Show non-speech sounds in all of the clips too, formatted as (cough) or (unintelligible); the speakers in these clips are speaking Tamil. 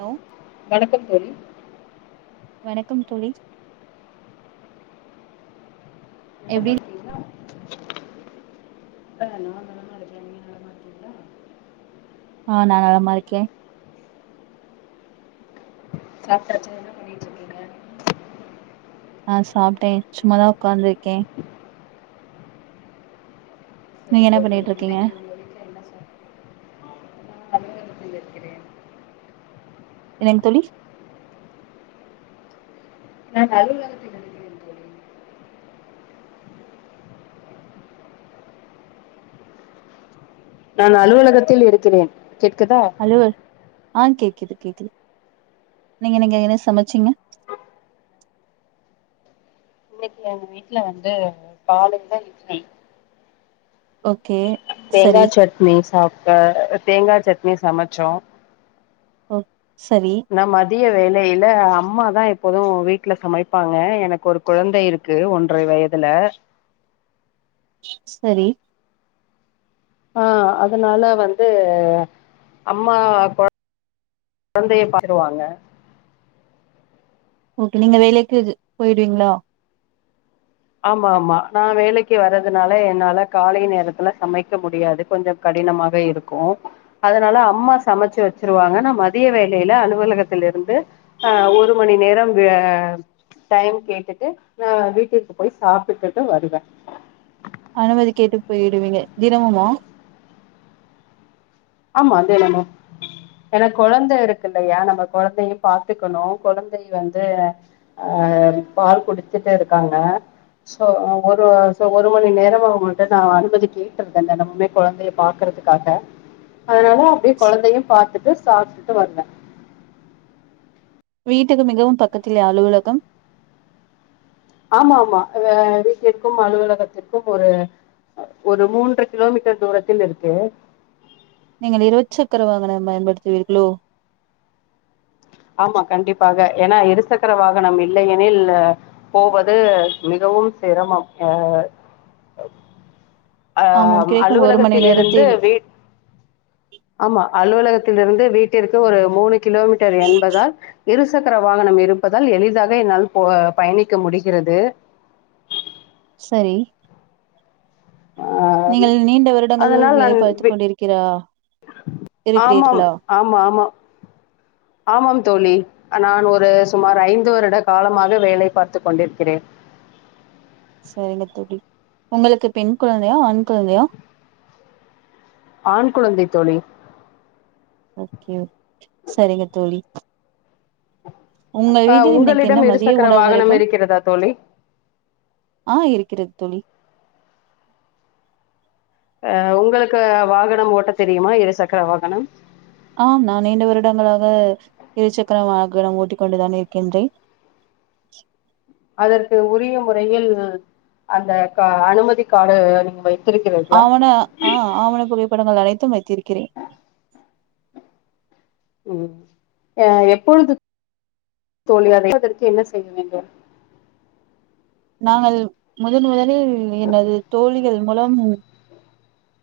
ஹலோ வணக்கம் தோழி வணக்கம் தோழி நலமா எப்டி இ இருக்கீங்களா ஆ நான் நலமா இருக்கேன் நீங்க நலமா இருக்கீங்களா ஆஹ் நா நலமா இருக்கேன் சாப்டாச்சா என்னப் பண்ணிட் இருக்கீங்க ஆஹ் சாப்ட்டேன் சும்மாதான் உக்காந்திருக்கேன் சரி நீங்க என்ன தோழி பண்ணிட்டு இருக்கீங்க இன்னைக்கு உங்க வீட்ல என்ன சாப்பிட்டீங்க நான் அலுவலகத்தில் இருக்கிறேன் என்னங் தோழி நா (unintelligible) நான் அலுவலகத்தில் இருக்கிறேன் கேட்குதா ஹலோ ஆஹ் கேக்கிது கேக்குது நீங்க நீங்க என்ன சமெச்சீங்க ஏன் வீட்ல வந்து காலேல இட்னி ஓ தேங்கா சட்னி சாப்ட தேங்கா சட் னி சமச்சோ ஓ சரி திய வேலெயில அம்மாதா எப்போது வீட்ல சமைப்பாங்க எனக்கு ஒரு கொழந்தை இருக்கு ஒன்றை வயதுல சரி ஆஹ் அதனால வந்து அம்மா கொ கொழந்தைய பாத்துகுவாங்க ஓகே நீங்க வேலேக்கு இது போயிடுவீங்களா ஆமா ஆமா நா வேலைக்கி வரதுனால என்னால காலை நேரத்துல சமைக்க முடியாது கொஞ்சோ கடினமாக இருக்கு அதனால அம்மா சமச்சி வச்சிருவாங்க நா மதிய வேலைல அலுவலகத்துல இருந்து ஆஹ் ஒரு மணி நேரம் வே டைம் கேட்டுட்டு நா வீட்டுக்கு போய் சாப்ட்டுடுட்டு வருவே அனுமதி கேட்டு பொயிடுவீங்க தினமுமா ஆம்மா தினமு ஏன்னா கொழந்த இருக்கு இல்லையா நம்ம கொழந்தயு பாத்துக்கணு கொழந்தை வந்து ஆஹ் பால் குடுச்சிட்டு இருக்காங்க சோ ஒரு சோ ஒரு மணி நேரம் அவங்கள்ட நா அனுமதி கேட்டுருக்கன் தெனமுமே கொழந்தைய பாக்குறதுக்காக அதனால அப்டியே கொழந்தயு பாத்துட்டு சாப்ட்டுட்டு வருவ வீட்டுக்கு மிகவு பக்கத்திலேயா அலுவலகம் ஆமா ஆமா ஆஹ் வீட்டிற்கும் அலுவலகத்திற்கும் ஒரு ஒரு மூன்று கிலோமீட்டர் தூரத்தில் இருக்கு நீங்கள் இருச்சக்கர வாகனம் பயன்படுத்துவீர்களோ ஆமா கண்டிப்பாக ஏன்னா இருசக்கர வாகனம் இல்லையெனில் அஹ் போவது மிகவும் சிரமம் ஆஹ் அ ஆமாம் ஆஹ் கிடைக்கும் ஒரு மணி அலுவலகத்தில் இருந்து நேரத்தில் வீட் ஆமா அலுவலகத் தில் இருந்து வீட்டிற்கு ஒரு மூணு கிலோமீட்டர் என் இருசக்கர வாகனம் இருப்பதால் எளிதாக என்னால் போக பயணிக்க முடிகிறது சரி ஆஹ் நீங்கள் நீண்ட வருடங்கள் அதனால் வேலை நான் பார்த்து வெ கொண்டிருக்கிறா ஆமாம் இருக்கிறீர்களா ஆமா ஆமா ஆமாம் தோழி நான் ஒரு சுமார் ஐந்து வருட காலமாக வேலை பார்த்துக் கொண்டிரிக்கிறேன் சரிங்க தோழி உங்களுக்கு பெண் குழந்தையா ஆண் குழந்தையா ஆண் குழந்தை தோழி ஓகே சரிங்க தோழி உங்கள் ஆஹ் வீட்டில் இன்னைக்கு என்ன உங்களிடம் மதிய இருசக்கர உணவு வாகனம் இருக்கும் இருக்கிறதா தோழி ஆ இருக்கிறது தோழி ஆஹ் உங்களுக்கு வாகனம் ஓட்ட தெரியுமா இருசக்கர வாகனம் ஆம் நான் நீண்ட வருடங்களாக இரு சக்கர வகனாம் ஊட்டிக் கொண்டுதான் இருக்கின்றே அதற்கு உரிய முறையில் அந்த கா அனுமதி கார்டு நீங்க வை ஆவண ஆஹ் ஆவனை புரியப் படங்கள் அனைத்தும் வைத்திருக்கிறே உம் அஹ் எப்பொழுது தோழி அதை வைப்பதற்கு என்ன செய்ய வேண்டும் நாங்கள் முதன் முதலில் எனது தோழிகள் மூலம்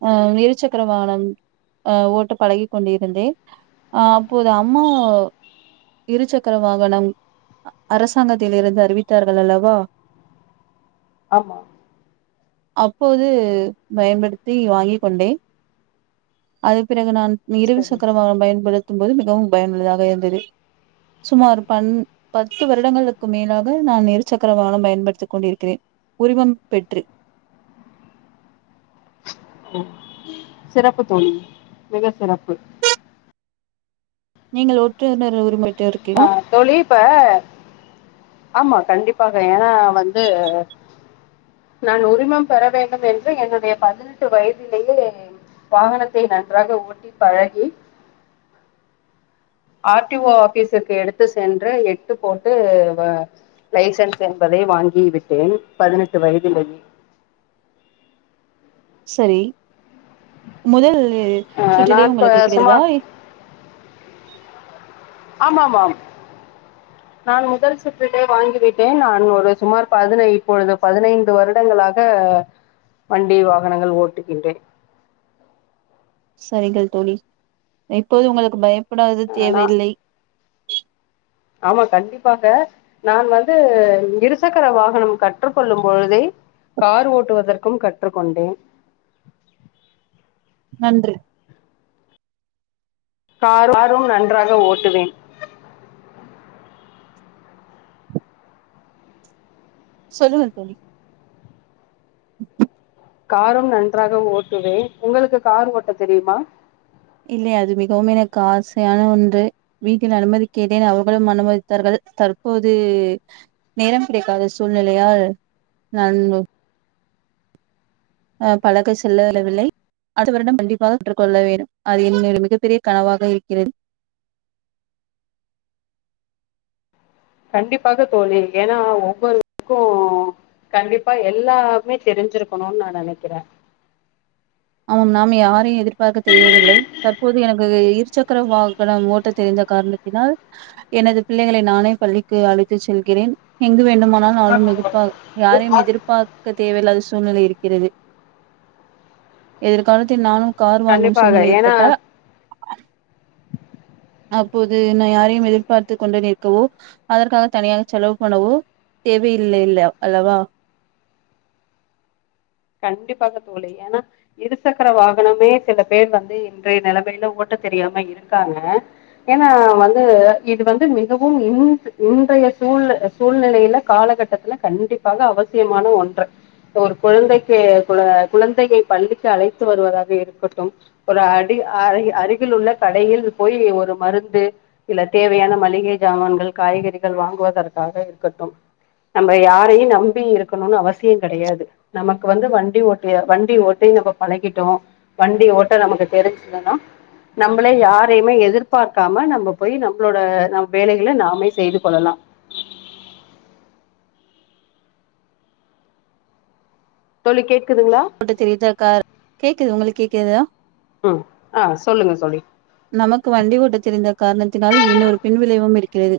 அஹ் இரு சக்கர வாகனம் அஹ் ஓட்ட பழக் கொண்டிருந்தே அஹ் அப்போது அம்மா இரு சக்கர வாகனம் அரசாங்கத்தில் இருந்து அறிவித்தார்கள் அல்லவா ஆமா அப்போது பயபடுத் தி வாங்கிக் கொண்டே அது பி றகு நான் இருல் சரி சக்கர வாகனம் பயன்படுத் போது மிகவும் பயனுள்ளதாக இருந்தது சுமார் பண் பத்து வருடங்களுக்கு மேலாக நான் இரு சக்கர வாகனம் பயன்படுத்திக் கொண்டிருக்கிறே உரிமம் பெற்று சிறப்பு தோழி மிக சிறப்பு நீங்கள் ஒட்டுனர் உரிமை ஆஹ தோழிப்ப ஆமா கண்டிப்பாக ஏன்னா வந்து நான் உரிமம் பெற வேண்டும் என்று என்னுடைய பதினெட்டு வயதிலேயே வாகனத்தை நன்றாக ஓட்டி பழகி ஆர்டிஓ ஆபீஸிற்கு எடுத்து சென்று எட்டு போட்டு லைசன்ஸ் என்பதை வாங்கி விட்டேன் பதினெட்டு வயதிலயே சரி முதல் அஹ் சுற்றிலேயே நான் இப்ப உங்களுக்கு சுமார் கிடைதாய இப் ஆமா ஆமா நான் முதல் சுற்றட்டே வாங்கிவிட்டேன் நான் ஒரு சுமார் பதினை இப்பொழுது பதினைந்து வருடங்களாக வண்டி வாகனங்கள் ஓட்டுகின்றே சரிங்க தோழி இப்போது உங்களுக்கு பயம் கூடாது அஹ் நான் தேவையில்லை ஆமா கண்டிப்பாக நான் வந்து இருசக்கர வாகனம் கற்றுக்கொள்ளும் பொழுதே கார் ஓட்டுவதற்கும் கற்றுக்கொண்டேன் நன்று கார்ரும் நன்றாக ஓட்டுவேன் சொல்லுங்க தோழி (inaudible) காரும் நன்றாக ஓட்டுவேன் உங்களுக்கு கார் ஓட்ட தெரியுமா இல்லை அது மிகவும் எனக்கு ஆசையான ஒன்று வீட்டில் அனுமதிக்கேட்டேன் அவர்களும் அனுமதித்தார்கள் தற்போது நேரம் கிடைக்காத சூழ்நிலையால் நான் அஹ் பழக செல்லவில்லை அ வருடம் கண்டிப்பாக சுற்றுக்கொள்ள வேண்டும் அது என் மிகப்பெரிய கனவாக இருக்கிறது கண்டிப்பாக தோழி ஏன்னா ஒவ்வொருருக்கும் கண்டிப்பா எல்லாமே தெரிஞ்சிருக்கணும் நான் நினைக்கிறேன் அவன் நாம் யாரையும் எதிர்பார்க்க தெரியவில்லை தற்போது எனக்கு இரு சக்கர வாகனம் ஓட்ட தெரிந்த காரணத்தினால் எனது பிள்ளைகளை நானே பள்ளிக்கு அழைத்து செல்கிறேன் எங்கு வேண்டும் எங்கு போன எதிர்ப யாரையும் எதிர்பார்க்க தேவல்லா அது சூழ்நிலை இருக்கிறது எதிர்காலத்தில் நானும் கார் வாங்கும் கண்டிப்பாக சூழ்நிலை ஏன்னா ஏற்பட்டால் அப்போது நான் யாரையும் எதிர்பார்த்து கொண்டு நிற்கவோ அதற்காக தனியாக செலவு பண்ணவோ தேவையில்லைலா அல்லவா கண்டிப்பாக தோழி ஏன்னா இருசக்கர வாகனமே சில பேர் வந்து இன்றைய நிலைமையில ஓட்ட தெரியாம இருக்காங்க ஏன்னா வந்து இது வந்து மிகவும் இ இன்றைய சூழ் சூழ்நிலையில காலகட்டத்துல கண்டிப்பாக அவசியமான ஒன்று ஒரு குழந்தை குழந்தையை பள்ளிக்கு அழைத்து வருவதாக இருக்கட்டும் ஒரு அடி அ அருகில் உள்ள கடையில் போய் ஒரு மருந்து இல்ல தேவையான மளிகை ஜாமன்கள் காய்கறிகள் வாங்குவதற்காக இருக்கட்டும் நம்ம யாரையும் நம்பி இருக்கணும்னு அவசியம் கிடையாது நமக்கு க்கு வந்து வண்டி ஓட்ட வண்டி ஓட்டி நம்ம பழகிட்டோம் வண்டி ஓட்ட நமக்கு தெரிஞ்சதுன்னா நம்மள யாரையுமே எதிர்பார்க்காம நம்ம போய் நம்மளோட நம் வேலைகளை நாமே செய்து கொள்ளலாம் தோழி கேக் போட்டு தெரியுதாக்கார் கேக்குது உங்களுக்கு கே கேக்குதா ம் ஆ சொல்லுங்க சோழி நமக்கு வண்டி ஊட்டத் தெரிந்த காரணத்தினால் இன்னொரு பின்விளைவும் இருக்கிறது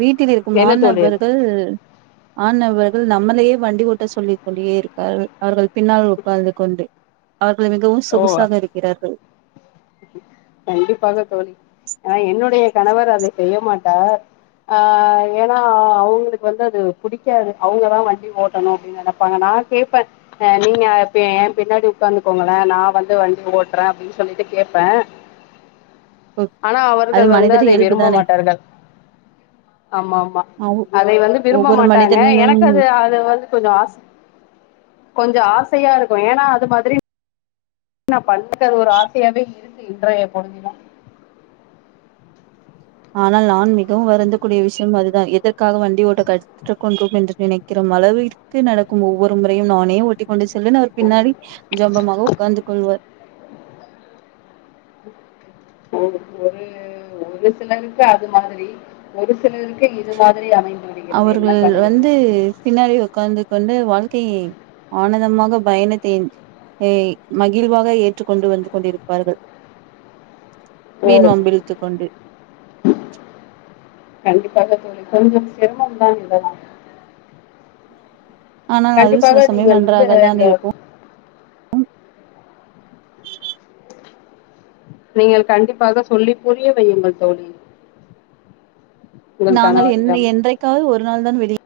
வீட்டில் இருக்கும் என்ன தோழி அது மாணபர்கள் ஆண இவர்கள் நம்மளையே வண்டி ஓட்ட சொல்லிக்க கொண்டே இருக்கார்கள் அவர்கள் பின்னால் உட்கார்ந்து கொண்டு அவர்கள் மிகவும் ஓ சொகுசாக இருக்கிறார்கள் கண்டிப்பாக தோழி ஏனா என்னுடைய கணவர் அதை செய்ய மாட்டார் ஆஹ் ஏன்னா அவங்களுக்கு வந்து அது பிடிக்காது அவங்கதான் வண்டி ஓட்டணு அப்படின்னு நினைப்பாங்க நான் கேடப்பேன் நீங்க என் பின்னாடி உட்காந்துக்கோங்களே நான் வந்து வண்டி ஓட்டுறேன்னு அப்படின்னு சொல்லிட்டு கேன் இப்ப ஆன்னா அது அவர்கள் வந்து மனிதர் அதை இயல்பு விரும்ப தானே மாட்டார்கள் ஆமா ஆமா அதை வந்து விரும்ப ஒவ்வொரு மாட்டாங்க மனிதனினும் எனக்கு அது அது வந்து கொஞ்சம் ஆச கொஞ்ச ஆசை சையா இருக்கு ஏனா அது மாதிரி ந பல்லக்கர் ஒரு ஆசையாவே இருந்து இன்றைய பொழுதிதா ஆனால் நான் மிகவு வறந்தக் கூடிய விஷயம் அதுதா எதற்காக வண்டி ஓட்ட கக்க கொண்டோம் என்று நினைக்கிறோம் அளவிற்கு நடக்கும் ஒவ்வொரு முறையும் நானே ஓட்டி கொண்டு செல்வேன் அவர் பின்னாடி ஜம்பமாக உட்கார்ந்து கொள்வார் ஒ ஒரு சிலருக்கு அது மாதிரி ஒரு சில என்ன அவர்கள் பண்ணுவது வந்து பின்னாடி உ்காந்து கொண்டு வாழ்க் கை ஆனந்தமாக பயணத்தை ஏஹ் மகிழ்வாக ஏற்றுக்கொண்டு வந்து கொண்டிருப்பார்கள் ஓ வீண் வம்பிழுத்து கொண்டு கண்டிப்பாக கொஞ்சம் சிரமம் தான் இததான் ஆனா அது சில சமயம் நன்றாக தான் அஹ், இருக்கு நீங்கள் கண்டிப்பாக சொல்லி புரிய வையுங்கள் தோழி உங்கள் நாங்கள் என் கணவரிடம் என்றைக்காவது ஒரு நாள் தான் வெளி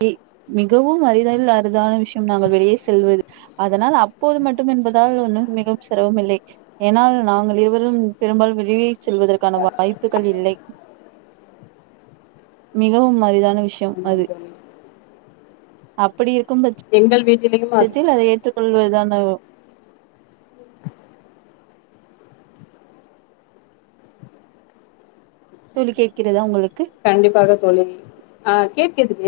மிகவும் அறிதலில் அறிதான நாங்கள் வெளியே செல்வது அதனால் அப்போது மட்டும் என்பதால் ஒன்னும் மிகவும் சிரமம் இல்லை ஏனால் நாங்கள் இருவரும் பெரும்பால விளியை செல்வதற்கான வாய்ப்புகள் இல்லை மிகவும் அரிதான ஆமா தோழி அப் ப்படி இருக்கும் பட்ச எங்கள் வீட்டிலேயும் அது சத்தில் அதை ஏற்றுக்கொள்வதான துழி கேட்கிறதா உங்களுக்கு கண்டிப்பாக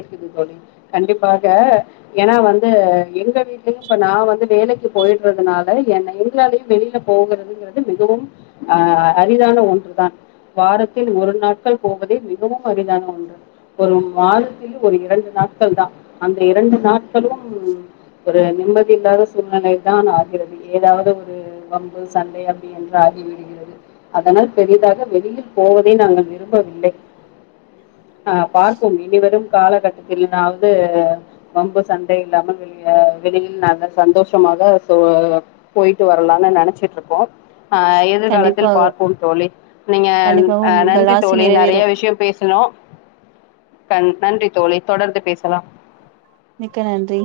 து சொல்லி கண்டிப்பாக ஏன்னா வந்து எங்க வீடலயும் இப்ப நா வந்து வேலைக்கு போயிடுறதுனால என் எங்களாலயும் வெளியில போகிறதுங்கிறது மிகவும் அஹ் அரிதான ஒன்று தான் வாரத்தில் ஒரு நாட்கள் போவதே மிகவும் அதான ஒன்று ஒரு வாரத்தில் ஒரு இரண்டு நாட்கள் தா அந்த இரண்டு நாட்களும் ஒரு நிம்மதியில்ல்லாத சூழ்நிலை தான் ஆகிறது ஏதாவது ஒரு வம்பு சண்டை அப்படி என்று ஆகிவிடுகிறது அதனால் பெரிதாக வெளியில் போவதை நாங்கள் விரும்பவில்லை ஆ பார்ப்போம் இனி வரும் காலகட்டத்தில்னாவது வம்பு சண்டை இல்லாமல் வெளிய வெளியில் நாங்க சந்தோஷமாக ச போயிட்டு வரலாம்னு நினைச்சிட்டு இருக்கோம். ஆஹ் எதிர்காலத்தில் கண்டிப்பாக பார்ப்போம் தோழி நீங்க கண்டிப்பாக உங்கள் நன்றி ஆசை தோழி நிறைய நிறைவேறும் விஷயம் தனு கன் நன்றி தோழி, தொடர்ந்து பேசலாம். மிக்க நன்றி.